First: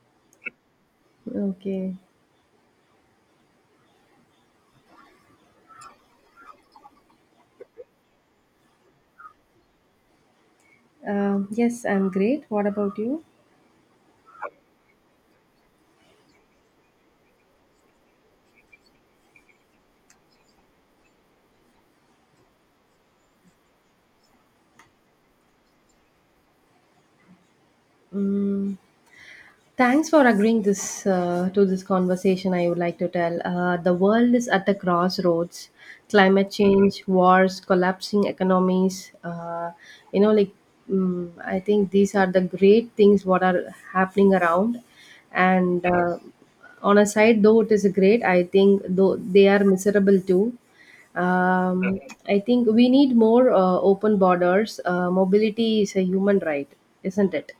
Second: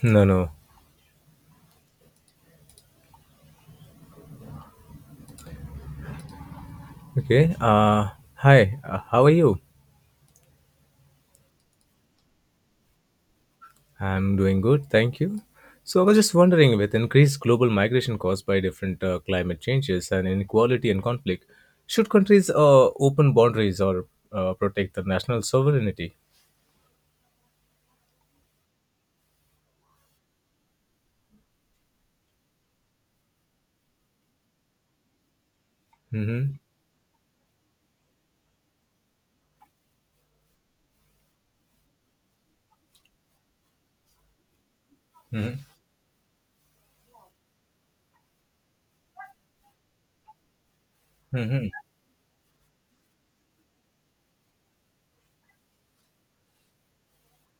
No, no. Okay. Okay. Uh, Hi. How are you? Yes, I'm great. What about you? I'm doing good, thank you. So I was just wondering, with increased global migration caused by different climate changes and inequality and conflict, should countries open boundaries or protect their national sovereignty? Mm. Thanks for agreeing this to this conversation. I would like to tell the world is at the crossroads. Climate Mm-hmm. change, wars, collapsing economies. You know, like I think these are the great things what are happening around. Mm-hmm. And on a side, though it is great, I think though they are miserable too. Mm-hmm. Um, I think we need more open borders. Mobility is a human right, isn't it?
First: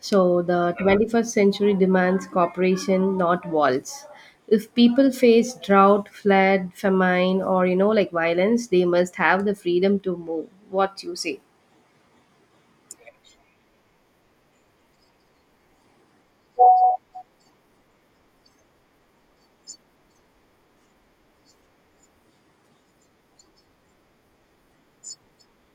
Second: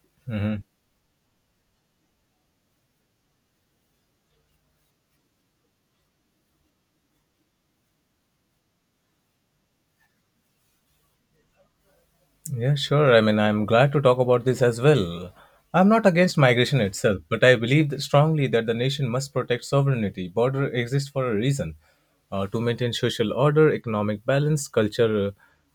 So Mm-hmm. the 21st century demands cooperation, not walls. If people face drought, flood, famine, or violence, they must have the freedom to move. What you say? Yeah, sure. I mean, I'm glad to talk about this as well. I'm not against migration itself, but I believe that strongly that the nation must protect sovereignty. Border exists for a reason, to maintain social order, economic balance, culture,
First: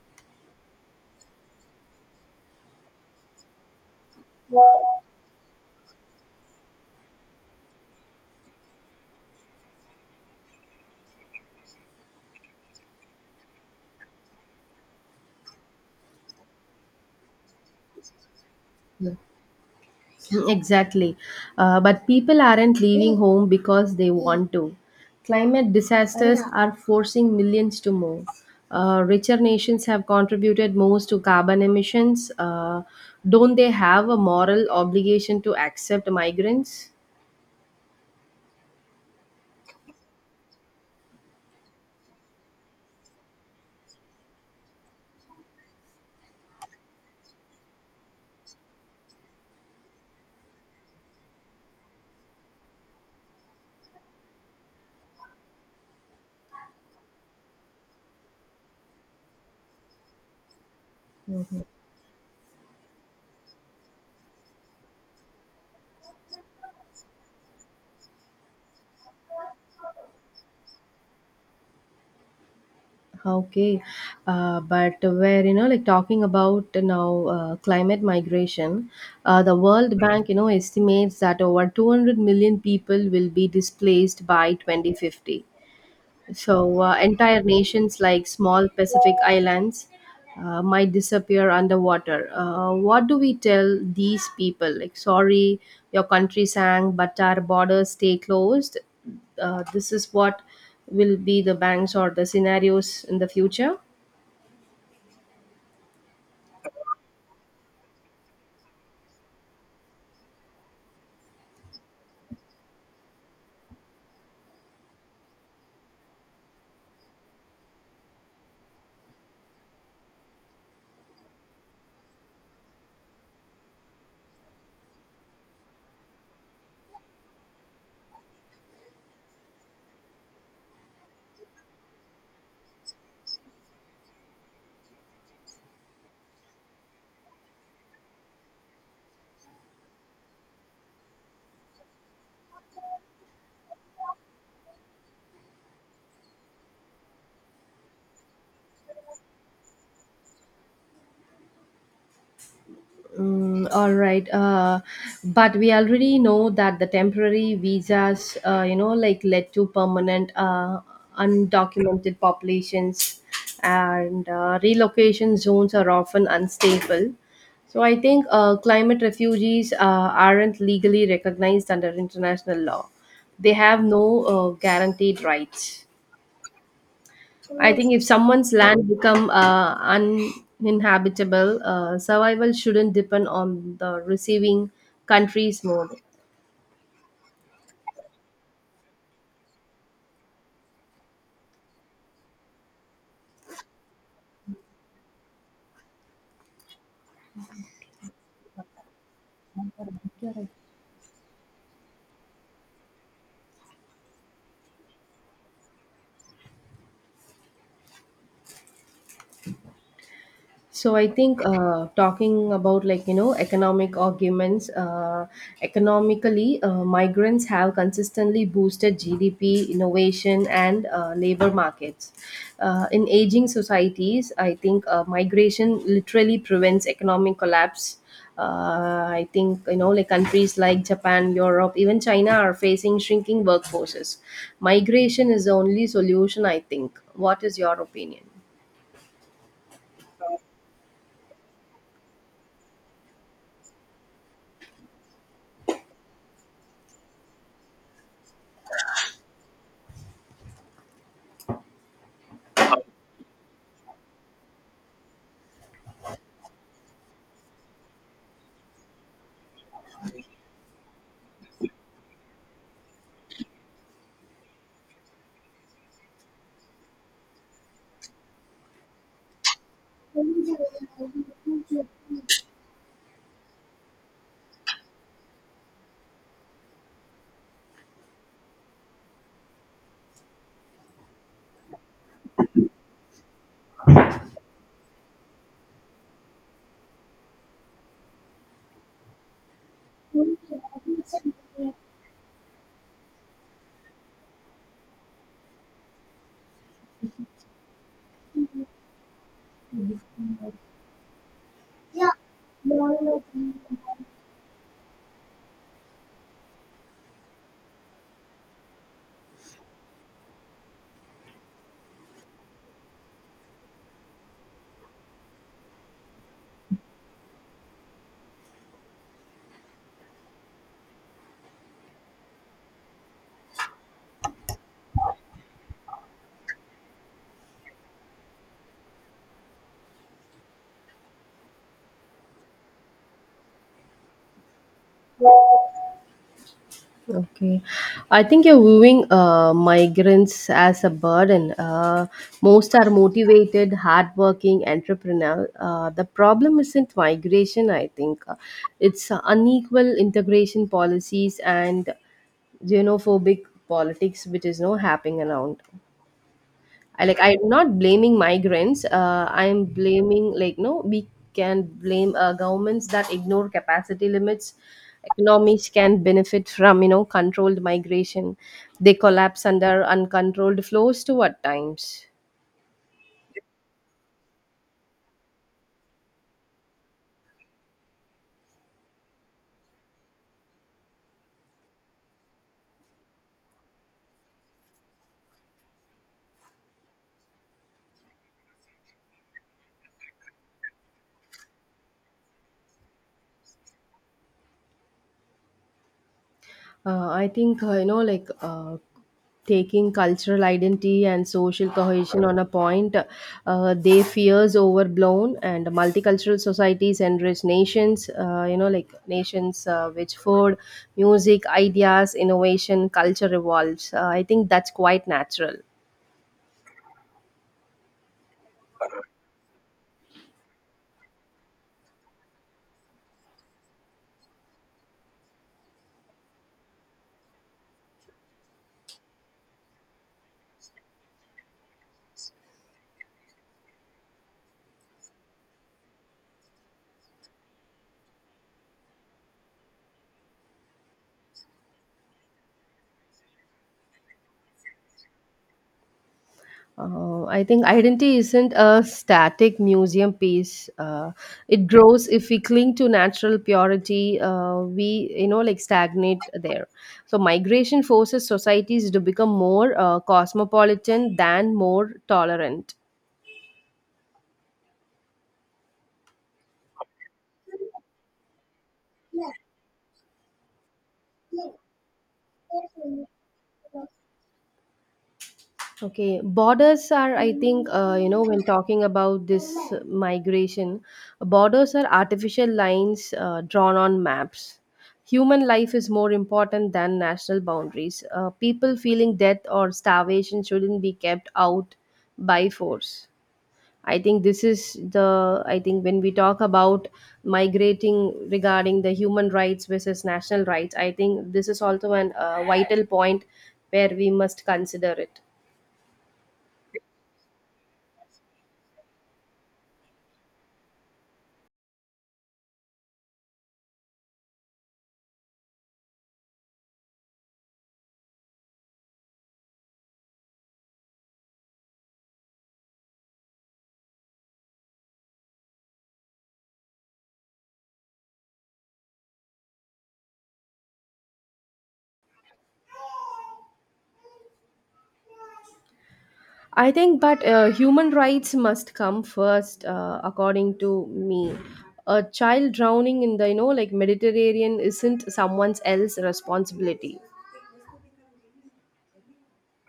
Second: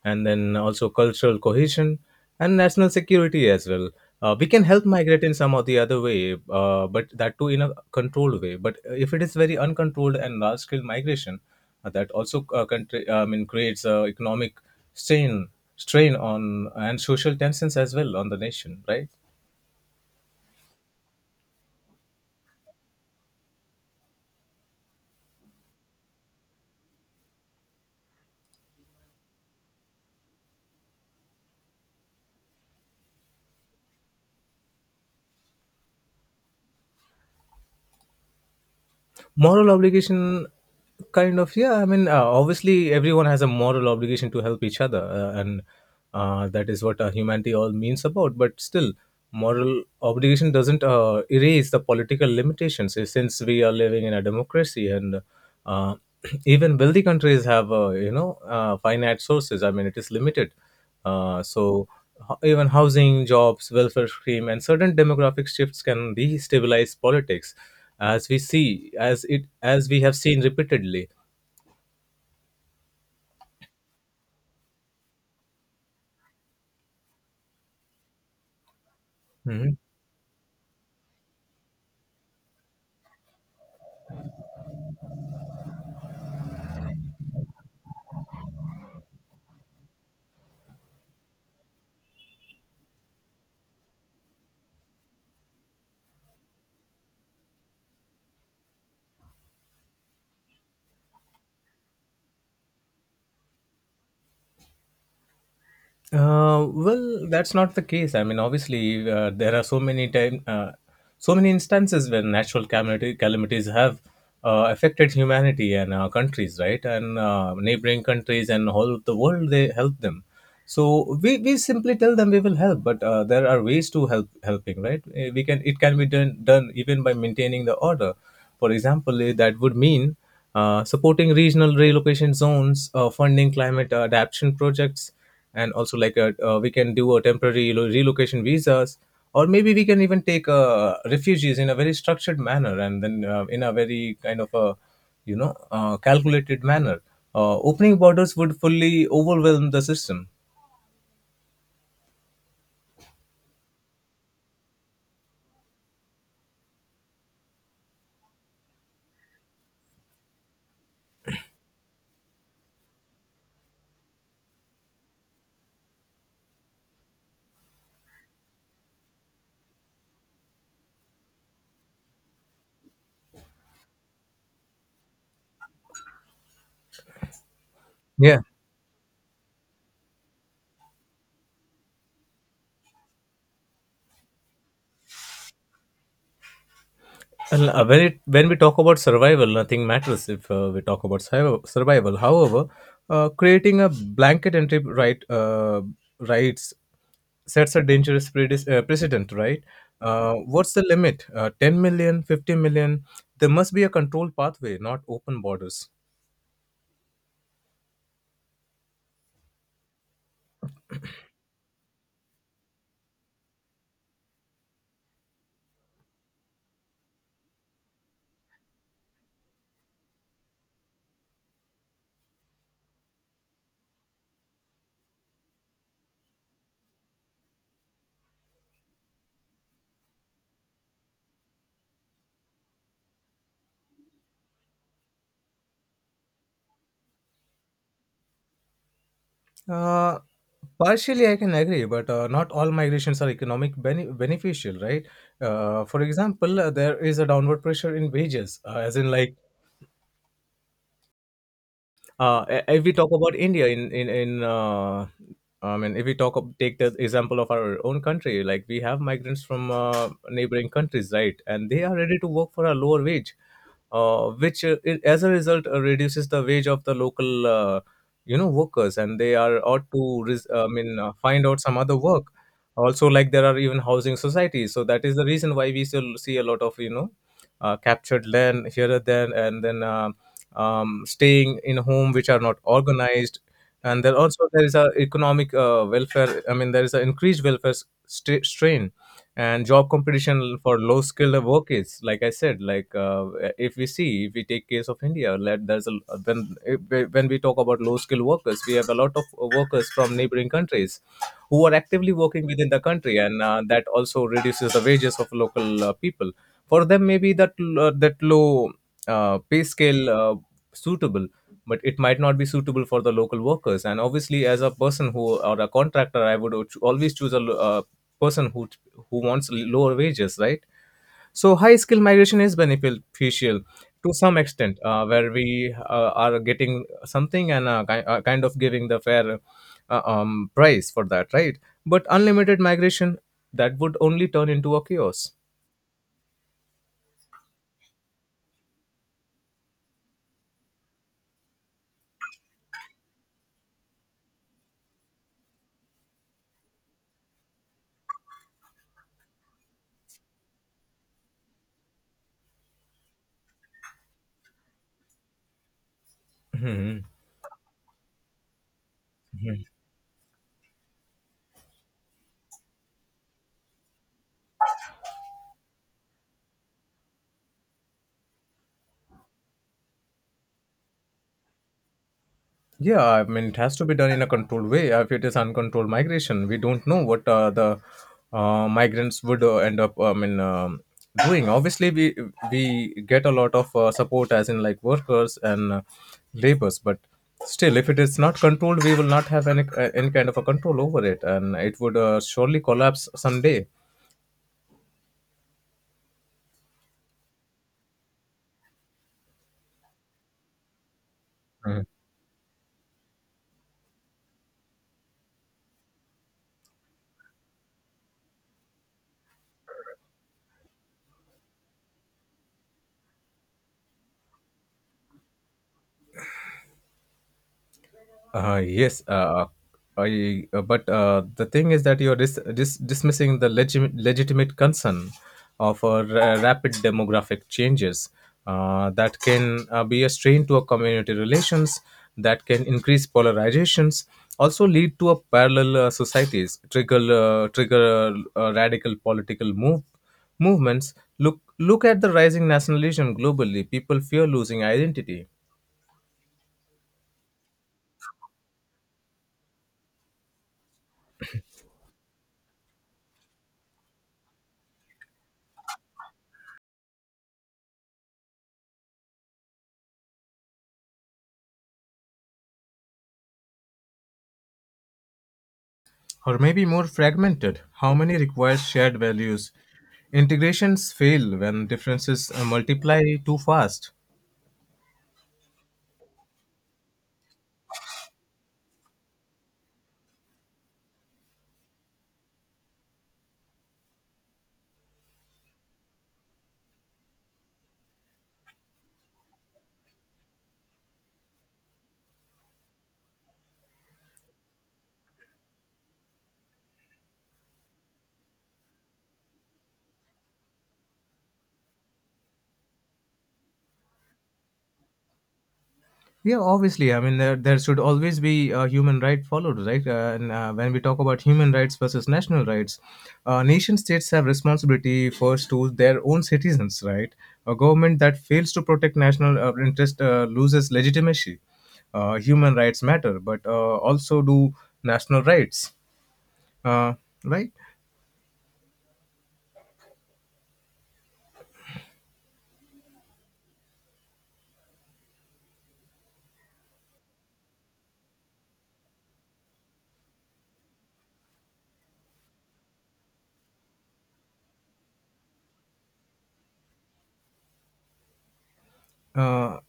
and then also cultural cohesion and national security as well. We can help migrate in some or the other way, but that too in a controlled way. But if it is very uncontrolled and large scale migration, that also country, I mean, creates economic strain, strain on and social tensions as well on the nation, right? Yeah. Exactly. But people aren't leaving home because they want to. Climate disasters are forcing millions to move. Richer nations have contributed most to carbon emissions. Don't they have a moral obligation to accept migrants? Moral obligation kind of, yeah. I mean, obviously everyone has a moral obligation to help each other, and that is what humanity all means about, but still moral obligation doesn't erase the political limitations, since we are living in a democracy, and uh, even wealthy countries have finite sources. I mean, it is limited, so even housing, jobs, welfare scheme, and certain demographic shifts can destabilize politics, as we see, as we have seen repeatedly. Okay, but where talking about now climate migration, the Mhm. World Bank you know estimates that over 200 million people will be displaced by 2050. So, entire nations like small Pacific islands might disappear underwater. What do we tell these people? Like, sorry, your country sank, but our borders stay closed. This is what will be the banks or the scenarios in the future. Well, that's not the case. I mean, obviously, there are so many time, so many instances where natural calamities have affected humanity and our countries, right? And neighboring countries and all of the world, they help them. So we simply tell them we will help, but there are ways to help helping, right? We can, it can be done even by maintaining the order. For example, that would mean supporting regional relocation zones, funding climate adaptation projects, and also like a, we can do a temporary relocation visas, or maybe we can even take refugees in a very structured manner, and then in a very kind of a calculated manner. Opening borders would fully overwhelm the system. Mm, all right. But we already know that the temporary visas, led to permanent undocumented populations, and relocation zones are often unstable. So I think climate refugees aren't legally recognized under international law. They have no guaranteed rights. I think if Yeah. someone's land become uninhabitable, survival shouldn't depend on the receiving country's mode. Well, when it when we talk about survival, nothing matters if we talk about survival. However, creating a blanket entry rights sets a dangerous precedent, right? What's the limit? 10 million, 50 million? There must be a controlled pathway, not open borders. So I think talking about economic arguments, economically, migrants have consistently boosted GDP, innovation, and labor markets. In aging societies, I think migration literally prevents economic collapse. I think countries like Japan, Europe, even China are facing shrinking workforces. Migration is the only solution, I think. What is your opinion? Uh, partially, I can agree, but not all migrations are economic beneficial, right? For example, there is a downward pressure in wages, as in like if we talk about India in I mean if we talk of, take the example of our own country, like we have migrants from neighboring countries, right? And they are ready to work for a lower wage, as a result reduces the wage of the local workers, and they are ought to I mean find out some other work. Also, like there are even housing societies, so that is the reason why we still see a lot of captured land here and then, staying in home which are not organized, and there also there is a economic welfare I mean there is an increased welfare strain and job competition for low skilled workers. Like I said, like, if we see, if we take case of India, let there's a when when we talk about low skilled workers, we have a lot of workers from neighboring countries who are actively working within the country, and that also reduces the wages of local people. For them, maybe that that low pay scale suitable, but it might not be suitable for the local workers. And obviously, as a person who, or a contractor, I would always choose a person who wants lower wages, right? So high skill migration is beneficial to some extent, where we are getting something and kind of giving the fair price for that, right? But unlimited migration, that would only turn into a chaos. Okay, I think you're viewing migrants as a burden. Most are motivated, hardworking entrepreneur. The problem isn't migration, I think. It's unequal integration policies and xenophobic politics, which is no happening around. Mhm. I like I'm not blaming migrants. I'm blaming like no, we can blame governments that ignore capacity limits. Economies can benefit from controlled migration. They collapse under uncontrolled flows too at times. Yeah, I mean, it has to be done in a controlled way. If it is uncontrolled migration, we don't know what the migrants would end up, I mean, doing. Obviously, we get a lot of support, as in like workers and laborers, but still, if it is not controlled, we will not have any kind of a control over it, and it would surely collapse someday. I think you know, like Taking cultural identity and social cohesion on a point, they fears overblown and multicultural societies and rich nations. Nations which food, music, ideas, innovation, culture evolves. I think that's quite natural. Yes, but the thing is that you're dismissing the legitimate concern of rapid demographic changes that can be a strain to a community relations, that can increase polarizations, also lead to a parallel societies, trigger radical political movements. Look at the rising nationalism globally. People fear losing identity, I think identity isn't a static museum piece. It grows if we cling to natural purity. We stagnate there. So migration forces societies to become more cosmopolitan than more tolerant. or maybe more fragmented. How many require shared values? Integrations fail when differences multiply too fast. Okay, borders are, I think, when talking about this migration, borders are artificial lines drawn on maps. Human life is more important than national boundaries. People feeling death or starvation shouldn't be kept out by force. I think this is the, I think when we talk about migrating regarding the human rights versus national rights, I think this is also an vital point where we must consider it. Yeah, obviously. I mean, there should always be a human right followed, right? And When we talk about human rights versus national rights, nation states have responsibility first to their own citizens, right? A government that fails to protect national interest loses legitimacy. Human rights matter, but also do national rights, uh, right? I think, but human rights must come first, according to me. A child drowning in the, Mediterranean isn't someone's else responsibility. Uh,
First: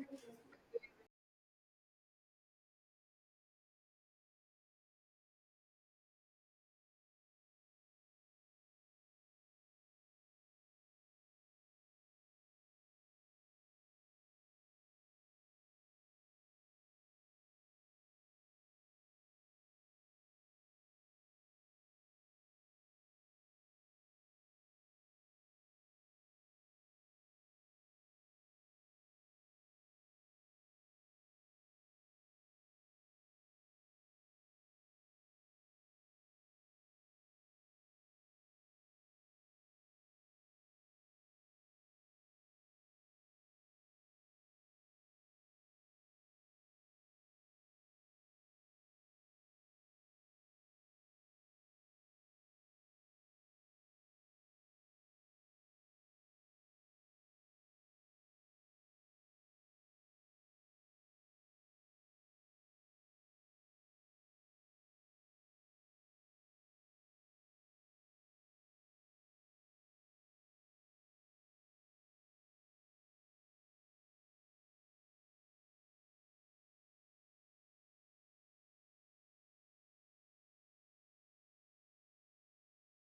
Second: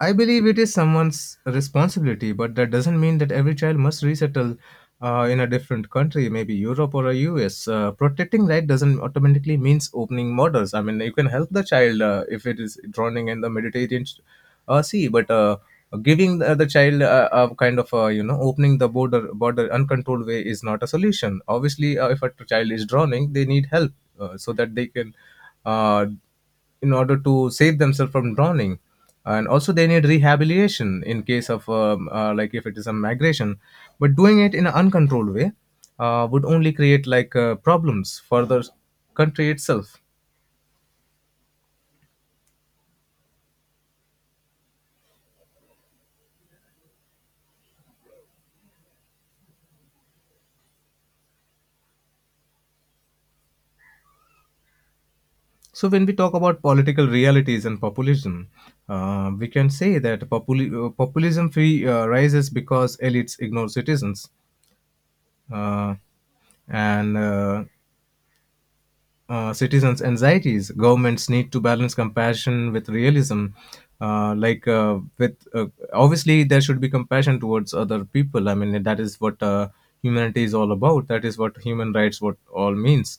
I believe it is someone's responsibility, but that doesn't mean that every child must resettle in a different country, maybe Europe or a US. Protecting right doesn't automatically means opening borders. I mean, you can help the child if it is drowning in the Mediterranean Sea, but giving the child a kind of opening the border uncontrolled way is not a solution. Obviously, if a child is drowning, they need help so that they can. Uh, in order to save themselves from drowning, and also they need rehabilitation in case of like if it is a migration, but doing it in an uncontrolled way would only create like problems for the country itself. So when we talk about political realities and populism, we can say that populism free rises because elites ignore citizens, uh, and citizens' anxieties. Governments need to balance compassion with realism. Like with Obviously there should be compassion towards other people. I mean, that is what humanity is all about. That is what human rights what all means.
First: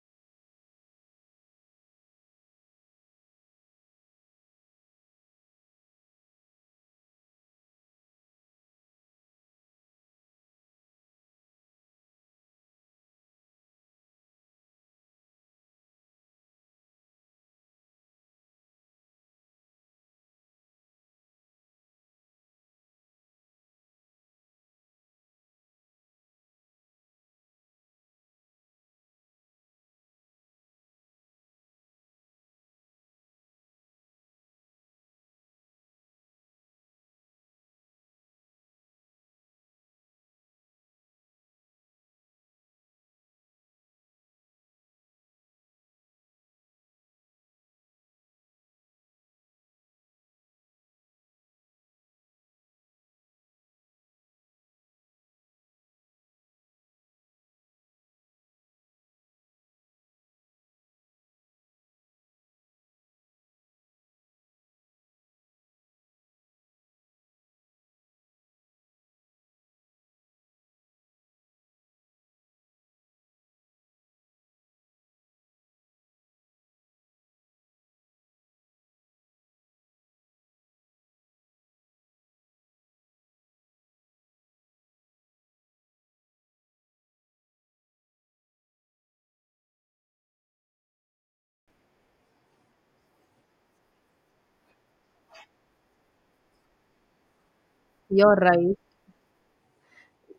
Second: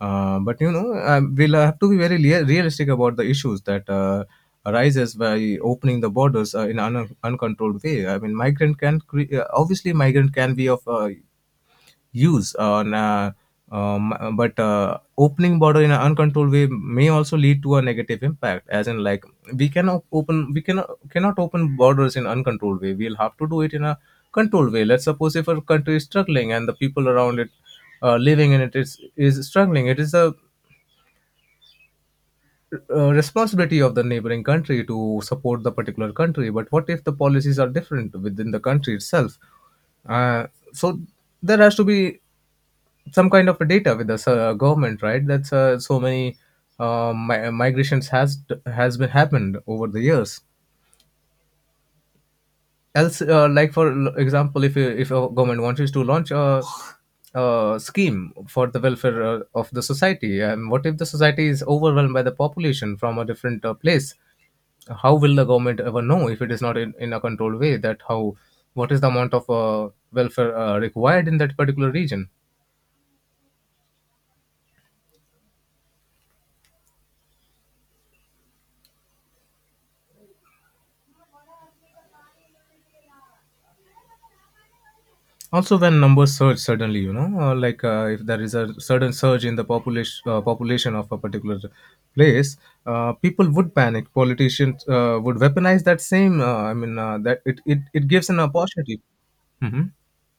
But we'll have to be very realistic about the issues that arises by opening the borders in an uncontrolled way. I mean, obviously migrant can be of use. On But opening border in an uncontrolled way may also lead to a negative impact. As in, like, we cannot open borders in uncontrolled way. We'll have to do it in a controlled way. Let's suppose if a country is struggling, and the people around it, living in it, is struggling, it is a responsibility of the neighboring country to support the particular country. But what if the policies are different within the country itself? Uh, so there has to be some kind of a data with the government, right? That's so many migrations has been happened over the years. Else, like for example, if a government wants you to launch a scheme for the welfare of the society, and what if the society is overwhelmed by the population from a different place? How will the government ever know, if it is not in a controlled way, that how what is the amount of welfare required in that particular region? Also, when numbers surge suddenly, if there is a sudden surge in the population of a particular place, people would panic, politicians would weaponize that same, that it it gives You're an right. opportunity. Mhm.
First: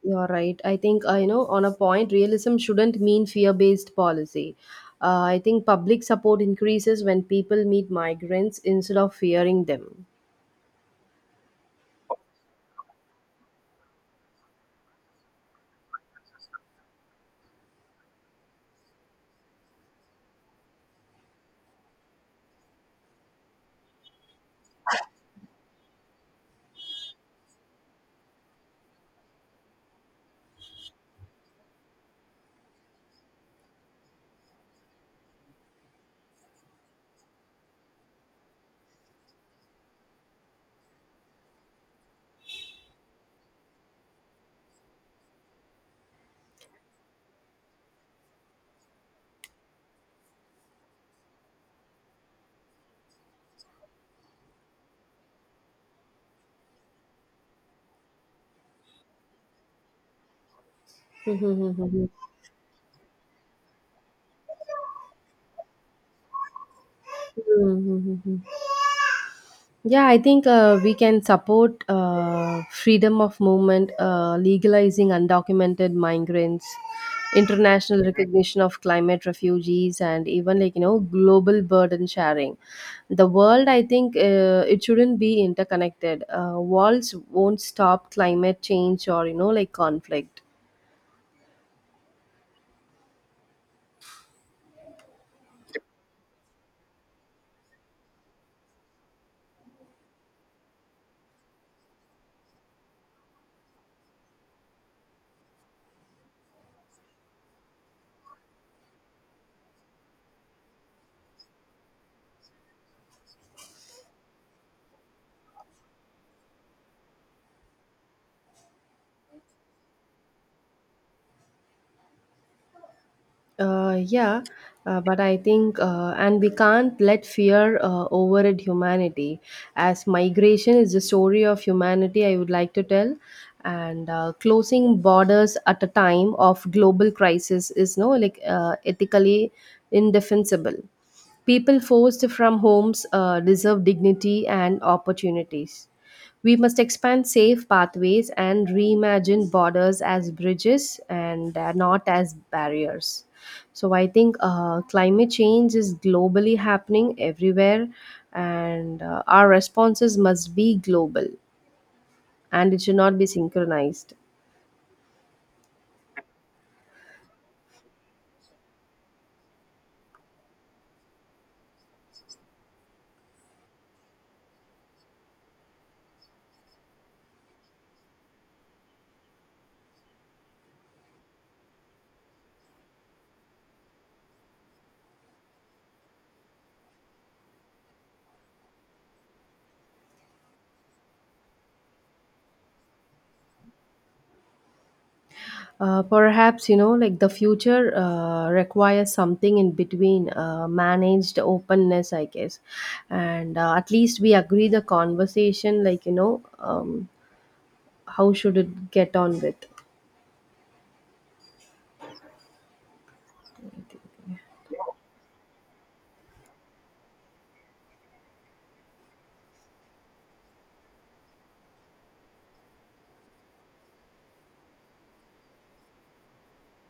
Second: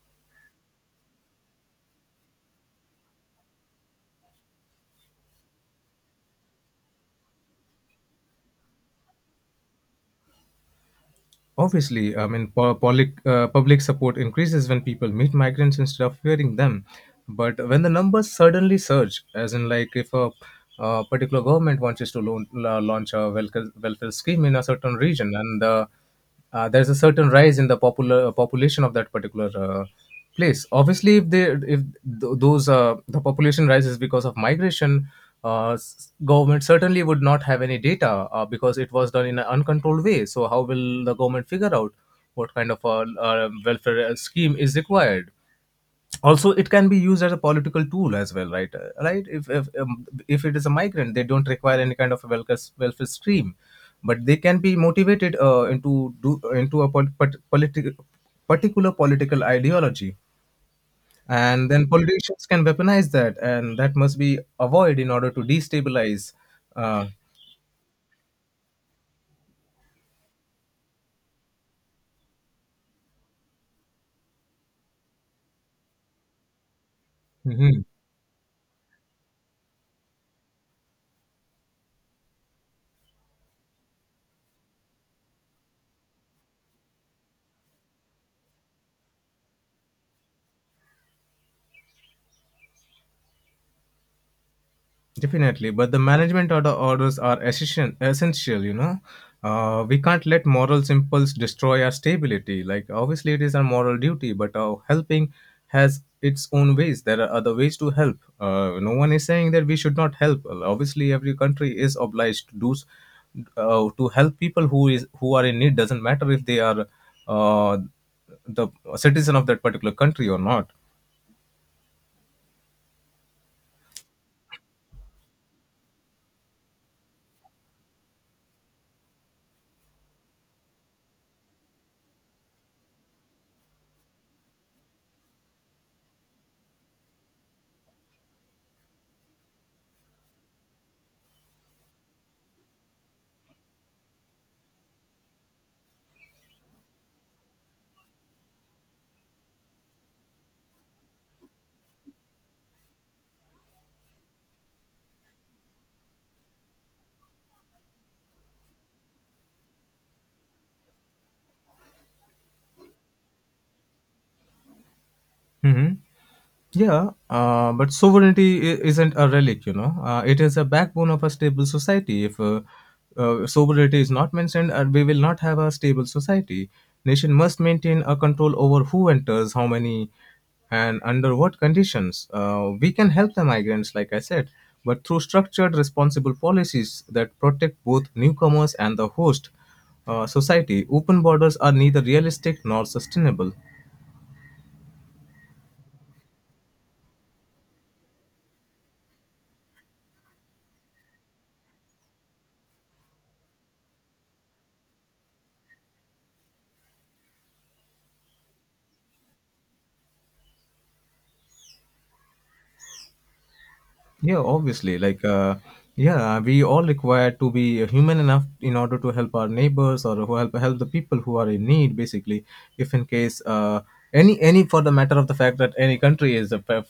You're right. I think, on a point, realism shouldn't mean fear based policy. I think public support increases when people meet migrants instead of fearing them. Obviously, I mean, public support increases when people meet migrants instead of fearing them. But when the numbers suddenly surge, as in, like, if uh, particular government wants to launch a welfare scheme in a certain region, and there's a certain rise in the popular population of that particular place. Obviously, if they if th- those the population rises because of migration, government certainly would not have any data because it was done in an uncontrolled way. So how will the government figure out what kind of a, welfare scheme is required? Also, it can be used as a political tool as well, right? If it is a migrant, they don't require any kind of a welfare scheme, but they can be motivated into a particular political ideology, and then politicians can weaponize that, and that must be avoided in order to destabilize. uh, Yeah, I think we can support freedom of movement, legalizing undocumented migrants, international recognition of climate refugees, and even global burden sharing. The world, I think, it shouldn't be interconnected. Walls won't stop climate change or conflict. Definitely, but the management orders are essential. Essential, you know, we can't let moral impulse destroy our stability. Like obviously, it is our moral duty, but helping has its own ways. There are other ways to help. No one is saying that we should not help. Well, obviously, every country is obliged to to help people who are in need. Doesn't matter if they are uh, the citizen of that particular country or not. Uh, yeah, but I think, and we can't let fear override humanity. As migration is the story of humanity, I would like to tell. And closing borders at a time of global crisis is no like ethically indefensible. People forced from homes deserve dignity and opportunities. We must expand safe pathways and reimagine borders as bridges and not as barriers. So I think climate change is globally happening everywhere, and our responses must be global and it should not be synchronized. Yeah, but sovereignty isn't a relic, you know. It is a backbone of a stable society. If Sovereignty is not mentioned, we will not have a stable society. Nation must maintain a control over who enters, how many, and under what conditions. We can help the migrants, like I said, but through structured, responsible policies that protect both newcomers and the host society. Open borders are neither realistic nor sustainable. Perhaps the future requires something in between managed openness, I guess, and at least we agree the conversation, how should it get on with Yeah, obviously. Yeah, we all require to be human enough in order to help our neighbors or who help help the people who are in need. Basically, if in case any, for the matter of the fact, that any country is uh, fa-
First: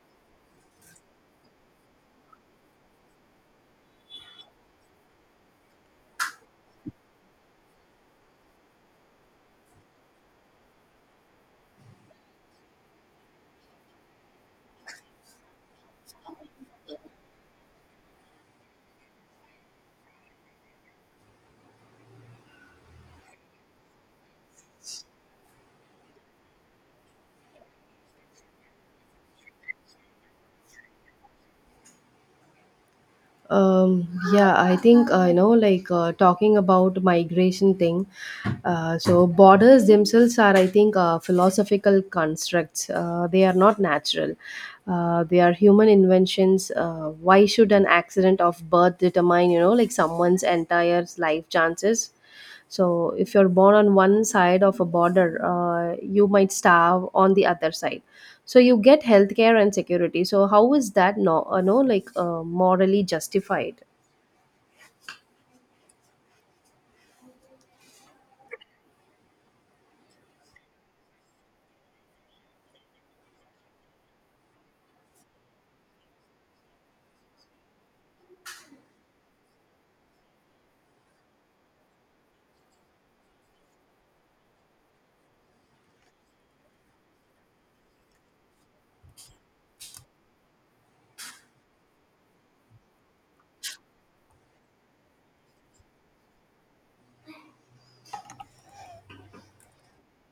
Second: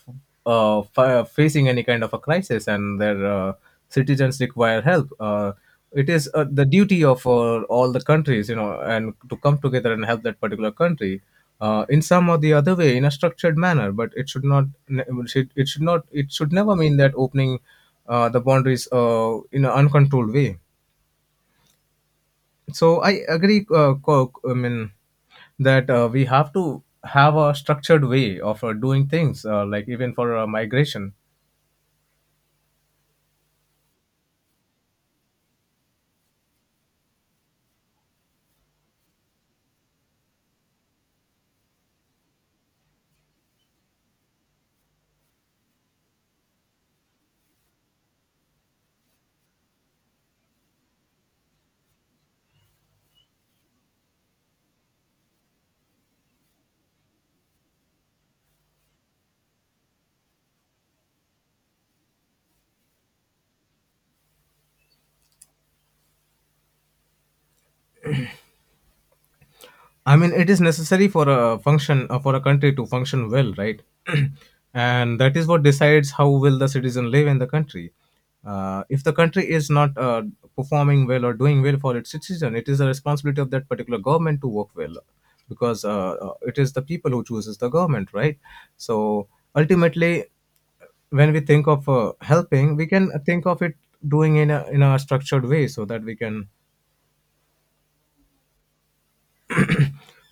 uh, fa- facing any kind of a crisis and their citizens require help. It is the duty of all the countries, you know, and to come together and help that particular country in some or the other way in a structured manner, but it should not it should, it should not it should never mean that opening the boundaries in an uncontrolled way. So I agree, I mean, that we have to have a structured way of doing things, like even for migration. um yeah, I think talking about migration thing, so borders themselves are, I think, philosophical constructs. They are not natural. They are human inventions. Why should an accident of birth determine someone's entire life chances? So if you're born on one side of a border, you might starve on the other side. So you get healthcare and security. So how is that no, no like morally justified? I mean, it is necessary for a function, for a country to function well, right? And that is what decides how will the citizen live in the country. If the country is not performing well or doing well for its citizen, it is the responsibility of that particular government to work well, because it is the people who chooses the government, right? So ultimately, when we think of helping, we can think of it doing in a structured way so that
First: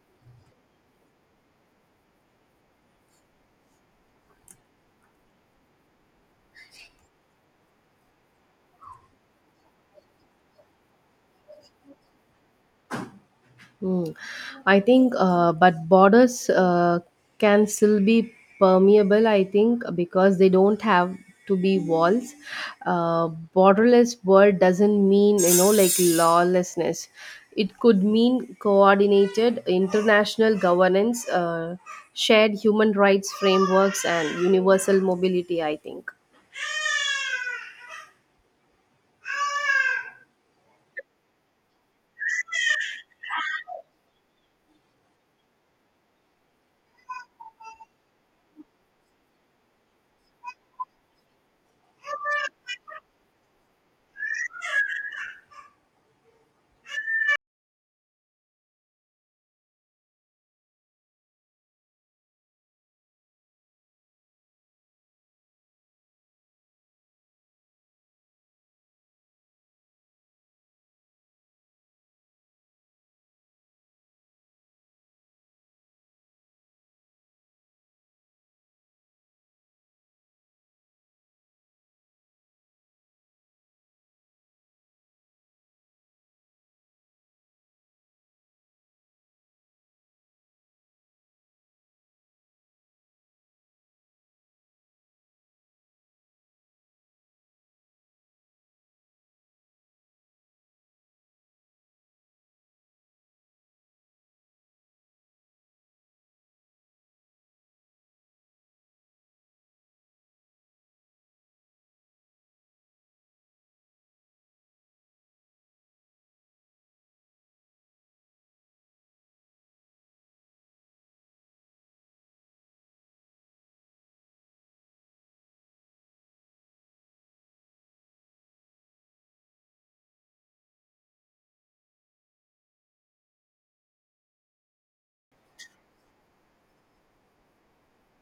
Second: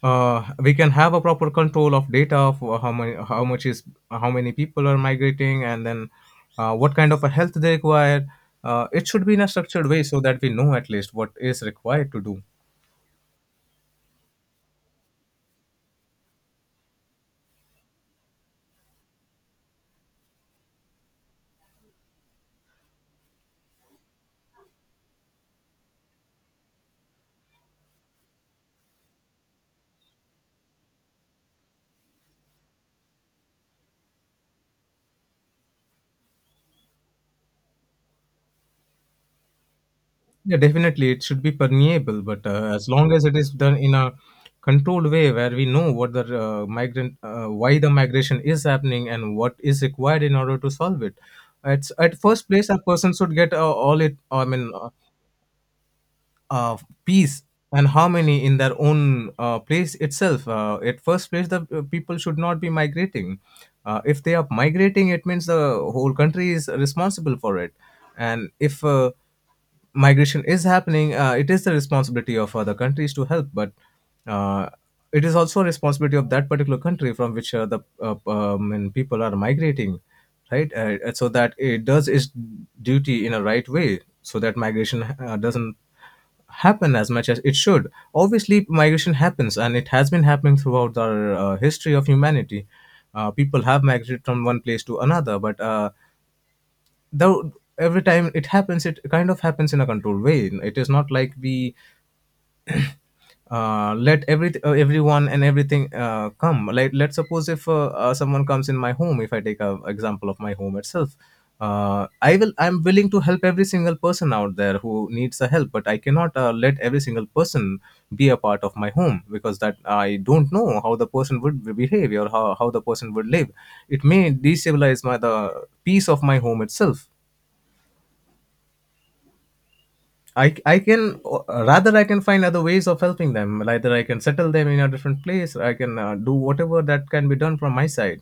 we can have a proper control of data of how many how much is how many people are migrating, and then what kind of a health they require. It should be in a structured way so that we know at least what is required to do. Mm. I think, but borders can still be permeable, I think, because they don't have to be walls. Uh, Borderless world doesn't mean, lawlessness. It could mean coordinated international governance, shared human rights frameworks, and universal mobility, I think. Yeah, definitely it should be permeable, but as long as it is done in a controlled way where we know what the migrant, why the migration is happening, and what is required in order to solve it. It's at first place a person should get all it I mean uh, peace and harmony in their own place itself. At first place, the people should not be migrating. If they are migrating, it means the whole country is responsible for it. And if migration is happening, it is the responsibility of other countries to help, but uh, it is also a responsibility of that particular country from which the and people are migrating, right? So that it does its duty in a right way, so that migration doesn't happen as much as it should. Obviously, migration happens, and it has been happening throughout the history of humanity. People have migrated from one place to another, but though every time it happens, it kind of happens in a controlled way. It is not like we let everyone and everything come. Like let's suppose if someone comes in my home, if I take a example of my home itself, I'm willing to help every single person out there who needs the help, but I cannot let every single person be a part of my home, because that I don't know how the person would behave, or how the person would live. It may destabilize my the peace of my home itself. I can, rather I can find other ways of helping them. Either I can settle them in a different place. I can do whatever that can be done from my side.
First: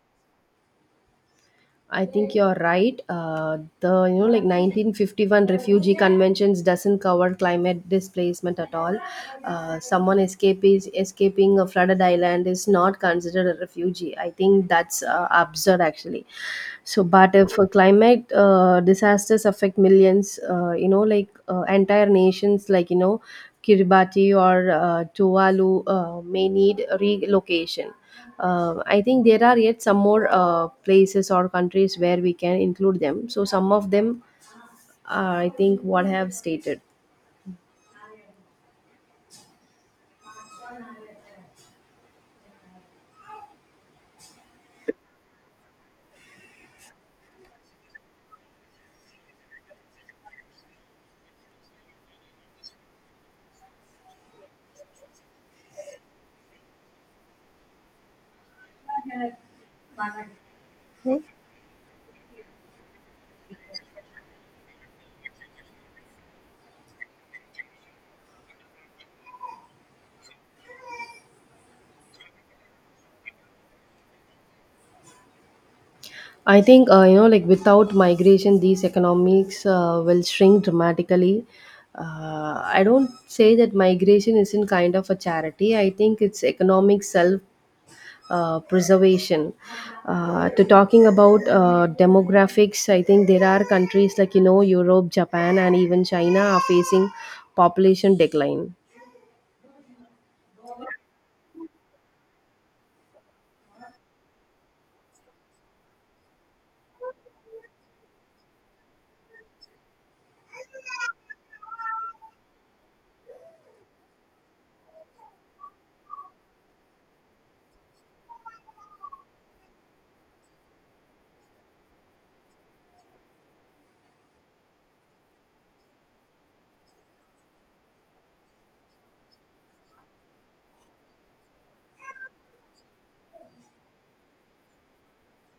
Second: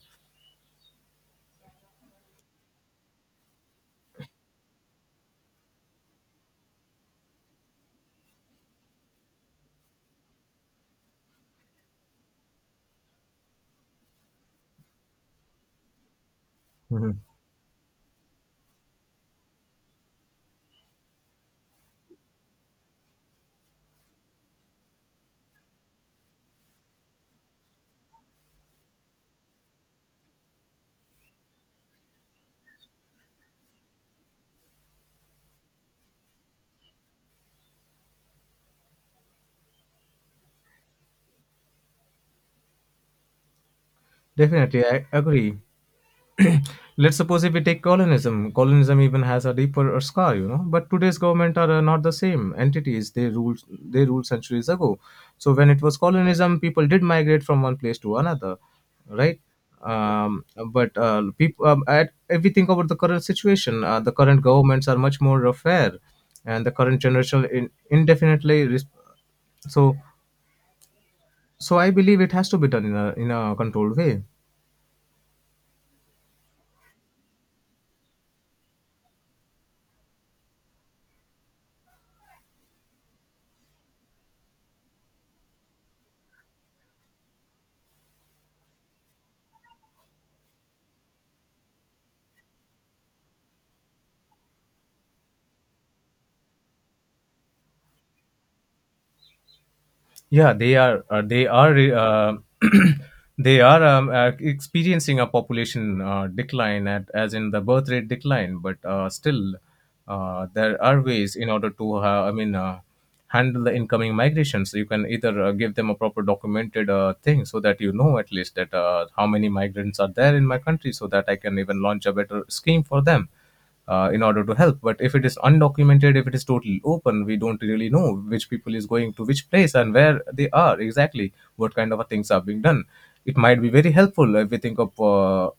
I think you're right. The you know like 1951 refugee conventions doesn't cover climate displacement at all. Someone escaping a flooded island is not considered a refugee. I think that's absurd actually. So, Mhm. but if climate disasters affect millions, entire nations, like Kiribati or Tuvalu, may need relocation. I think there are yet some more places or countries where we can include them. So some of them, I think, what I have stated. Definitely, I agree. Let's suppose if we take colonialism, even has a deeper scar, you know, but today's government are not the same entities. They ruled centuries ago. So when it was colonialism, people did migrate from one place to another, right? um, if we think about the current situation, the current governments are much more fair, and the current generation indefinitely so, so I believe it has to be done in a controlled way. I think you know, like without migration, these economics will shrink dramatically. I don't say that migration isn't kind of a charity. I think it's economic self preservation to talking about demographics. I think there are countries like Europe, Japan, and even China are facing population decline. Yeah, they are. They are. They are experiencing a population decline, as in the birth rate decline. But still, there are ways in order to, I mean, handle the incoming migration. So you can either give them a proper documented thing, so that you know at least that how many migrants are there in my country, so that I can even launch a better scheme for them in order to help. But if it is undocumented, if it is totally open, we don't really know which people is going to which place and where they are exactly, what kind of things are being done. It might be very helpful if we think of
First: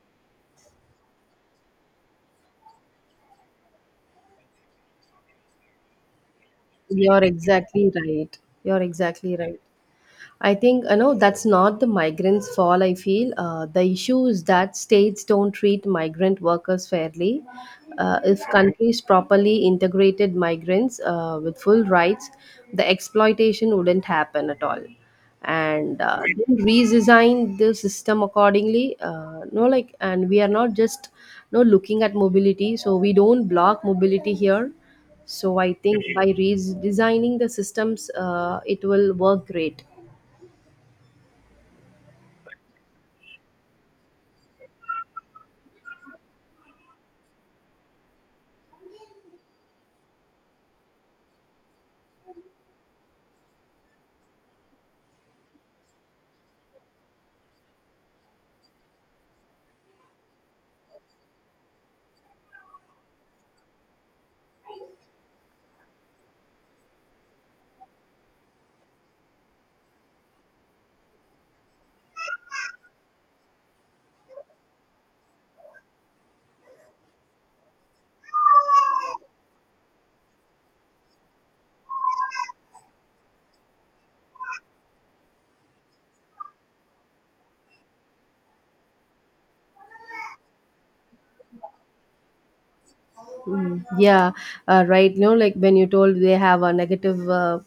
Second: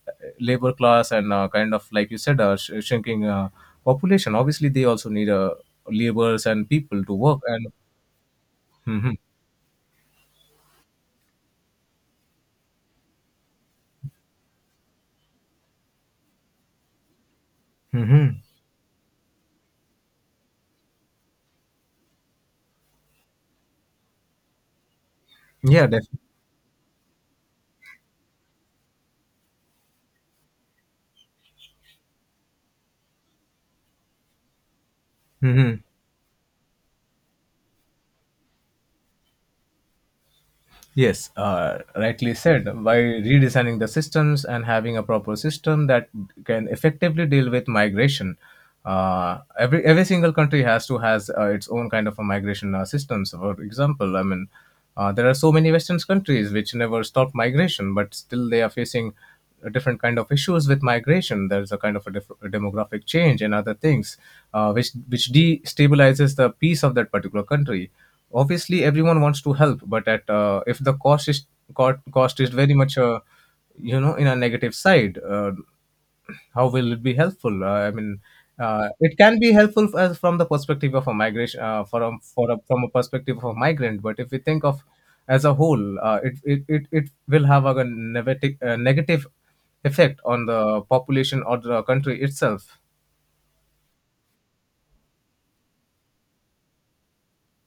labor class and kind of like you said, shrinking population. Obviously, they also need laborers and people to You're work and. exactly right. You're Hmm. exactly right. I think you know that's not the migrants' fault. I feel the issue is that states don't treat migrant workers fairly. Hmm. If countries properly integrated migrants with full rights, the exploitation wouldn't happen at all. Yeah, And definitely. Then redesign the system accordingly. No, like, and we are not just no looking at mobility. So we don't block mobility here. So I Mm-hmm. think by redesigning the systems, it will work great. Yes, rightly said. By redesigning the systems and having a proper system that can effectively deal with migration, every single country has to has its own kind of a migration systems. For example, I mean, there are so many Western countries which never stop migration, but still they are facing a different kind of issues with migration. There's a kind of a, a demographic change and other things, which destabilizes the peace of that particular country. Obviously, everyone wants to help, but at if the cost is cost is very much you know in a negative side, how will it be helpful? I mean, it can be helpful as from the perspective of a migration, from for a, from a perspective of a migrant. But if we think of as a whole, it will have a negative effect on the population or the country itself. Yeah. Right. When you told they have a negative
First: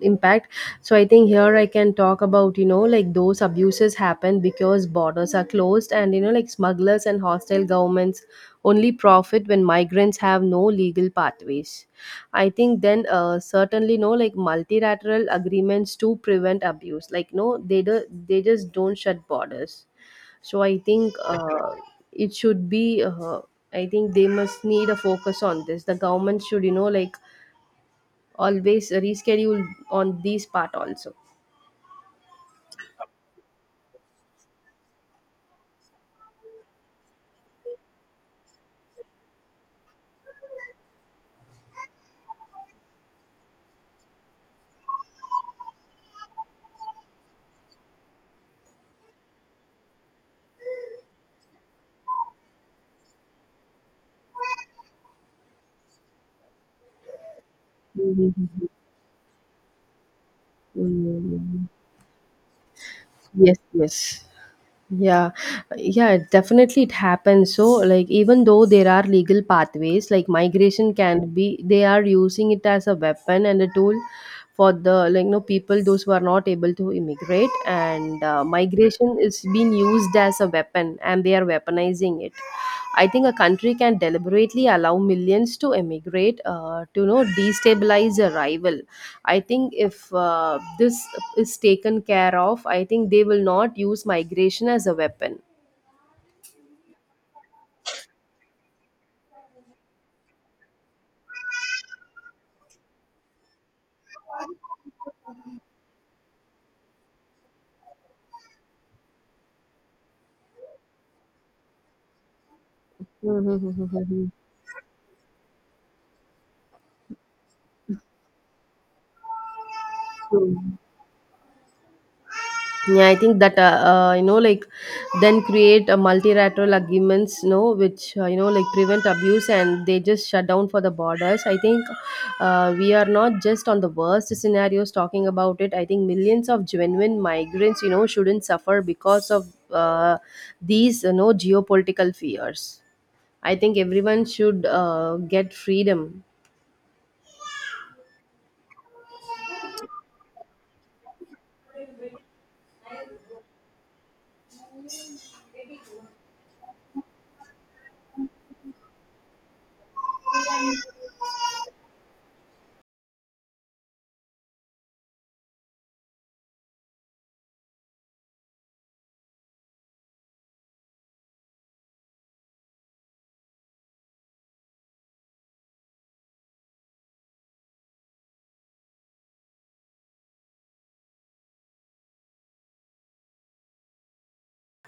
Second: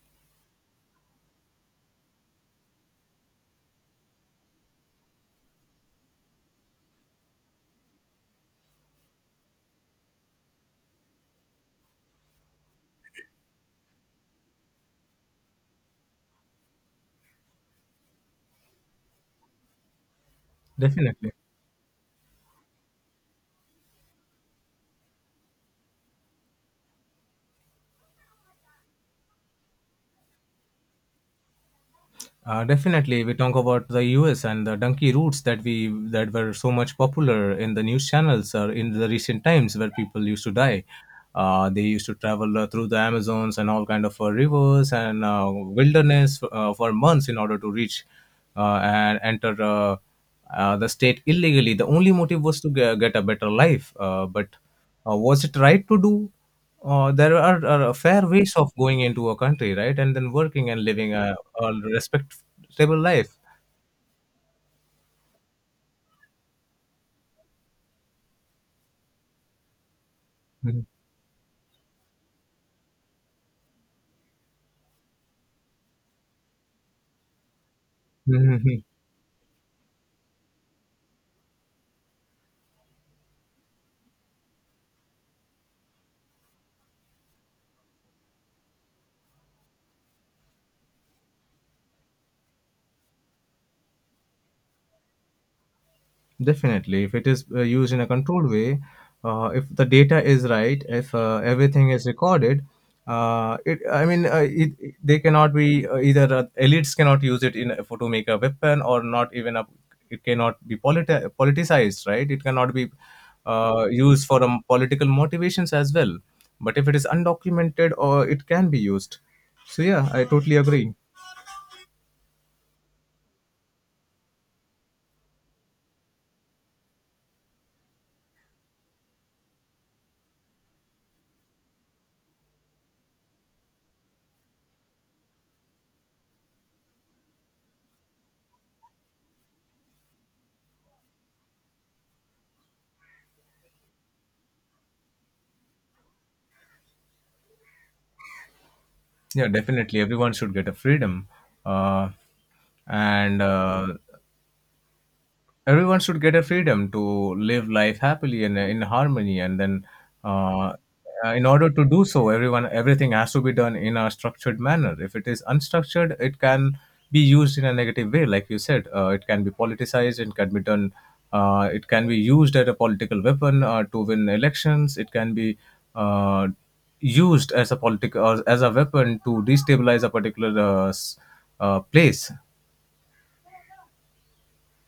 impact, so I think here I can talk about those abuses happen because borders are closed, and smugglers and hostile governments only profit when migrants have no legal pathways. I think then certainly no like multilateral agreements to prevent abuse like no they do, they just don't shut borders. So I think Definitely. It should be, I think they must need a focus on this. The government should always reschedule on this part also. Definitely, we talk about the U.S. and the donkey routes that we that were so much popular in the news channels or in the recent times, where people used to die. They used to travel through the Amazons and all kind of rivers and wilderness for months in order to reach and enter the state illegally. The only motive was to get a better life, but was it right to do? There are a fair Mm, ways mm, of going into a country, right? And then working and living mm, mm. a respectable life. Yes, yes. Yeah, yeah, it- definitely it happens. So, like, even though there are legal pathways, like migration can be, they are using it as a weapon and a tool for the, like, no people those who are not able to immigrate. And migration is being used as a weapon, and they are weaponizing it. I think a country can deliberately allow millions to emigrate to destabilize a rival. I think if this is taken care of, I think they will not use migration as a weapon. Definitely, if it is used in a controlled way, if the data is right, if everything is recorded, it. I mean, they cannot be, either elites cannot use it in for to make a weapon or not even a. It cannot be politicized, right? It cannot be used Hmm. for political motivations as well. But if it is undocumented, or it can be used. So yeah, I totally agree. Yeah, I think that then create a multilateral agreements, you know, which you know, like, prevent abuse, and they just shut down for the borders. I think we are not just on the worst scenarios talking about it. I think millions of genuine migrants, shouldn't suffer because of these, geopolitical fears. I think everyone should get freedom. Yeah, definitely, everyone should get a freedom. Uh, and Everyone should get a freedom to live life happily and in harmony, and then uh, in order to do so, everyone everything has to be done in a structured manner. If it is unstructured, it can be used in a negative way. Like you said, it can be politicized, it can be done, it can be used as a political weapon to win elections. It can be uh, used as a weapon to destabilize a particular uh, s- place.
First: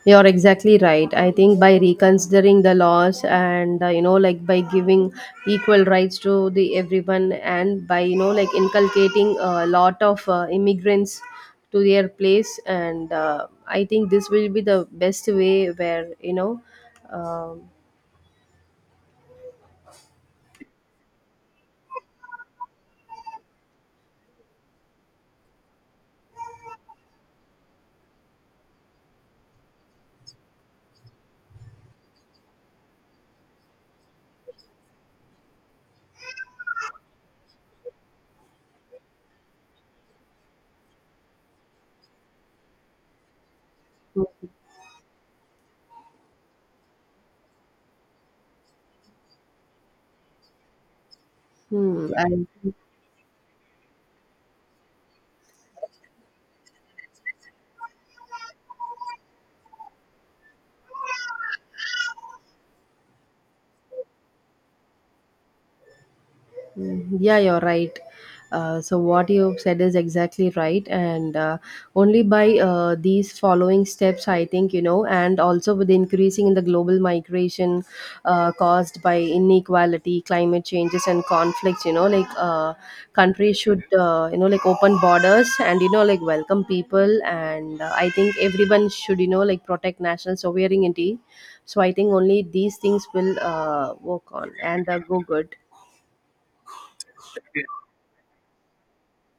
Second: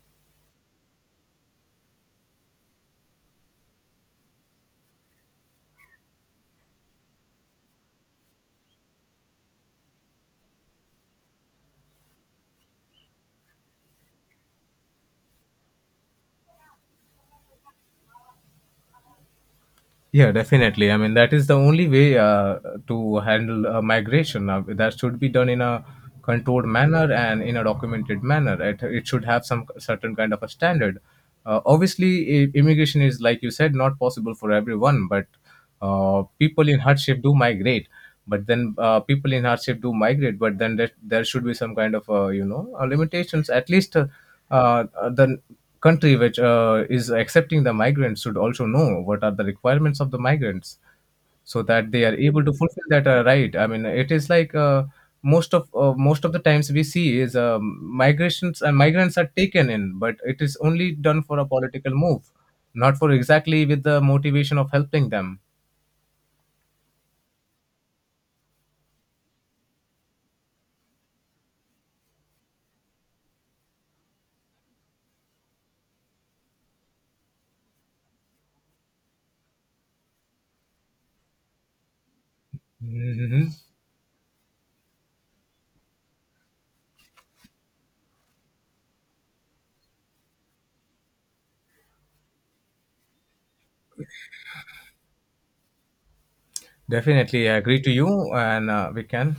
You're exactly right. I think by reconsidering the laws and by giving equal rights to the everyone and by inculcating a lot of immigrants to their place, and I think this will be the best way where um, Yeah, definitely. I mean, that is the only way to handle migration. That should be done in a controlled manner and in a documented manner. It should have some certain kind of a standard. Obviously, immigration is, like you said, not possible for everyone, but people in hardship do migrate but then people in hardship do migrate. But then there should be some kind of you know limitations, at least uh, the country which is accepting the migrants should also know what are the requirements of the migrants, so that they hmm, are able and to fulfill that, right? I mean, it is like, most of the times we see is migrations and migrants are taken in, but it is only done for a political move, not for exactly with the motivation of helping them. mm, yeah, you're right. So what you said is exactly right, and only by these following steps, I think and also with the increasing in the global migration caused by inequality, climate changes, and conflicts, Mhm. countries should open borders and welcome people, and I think everyone should protect national sovereignty. So I think only these things will work on and go good. Definitely, I agree to you, and we can.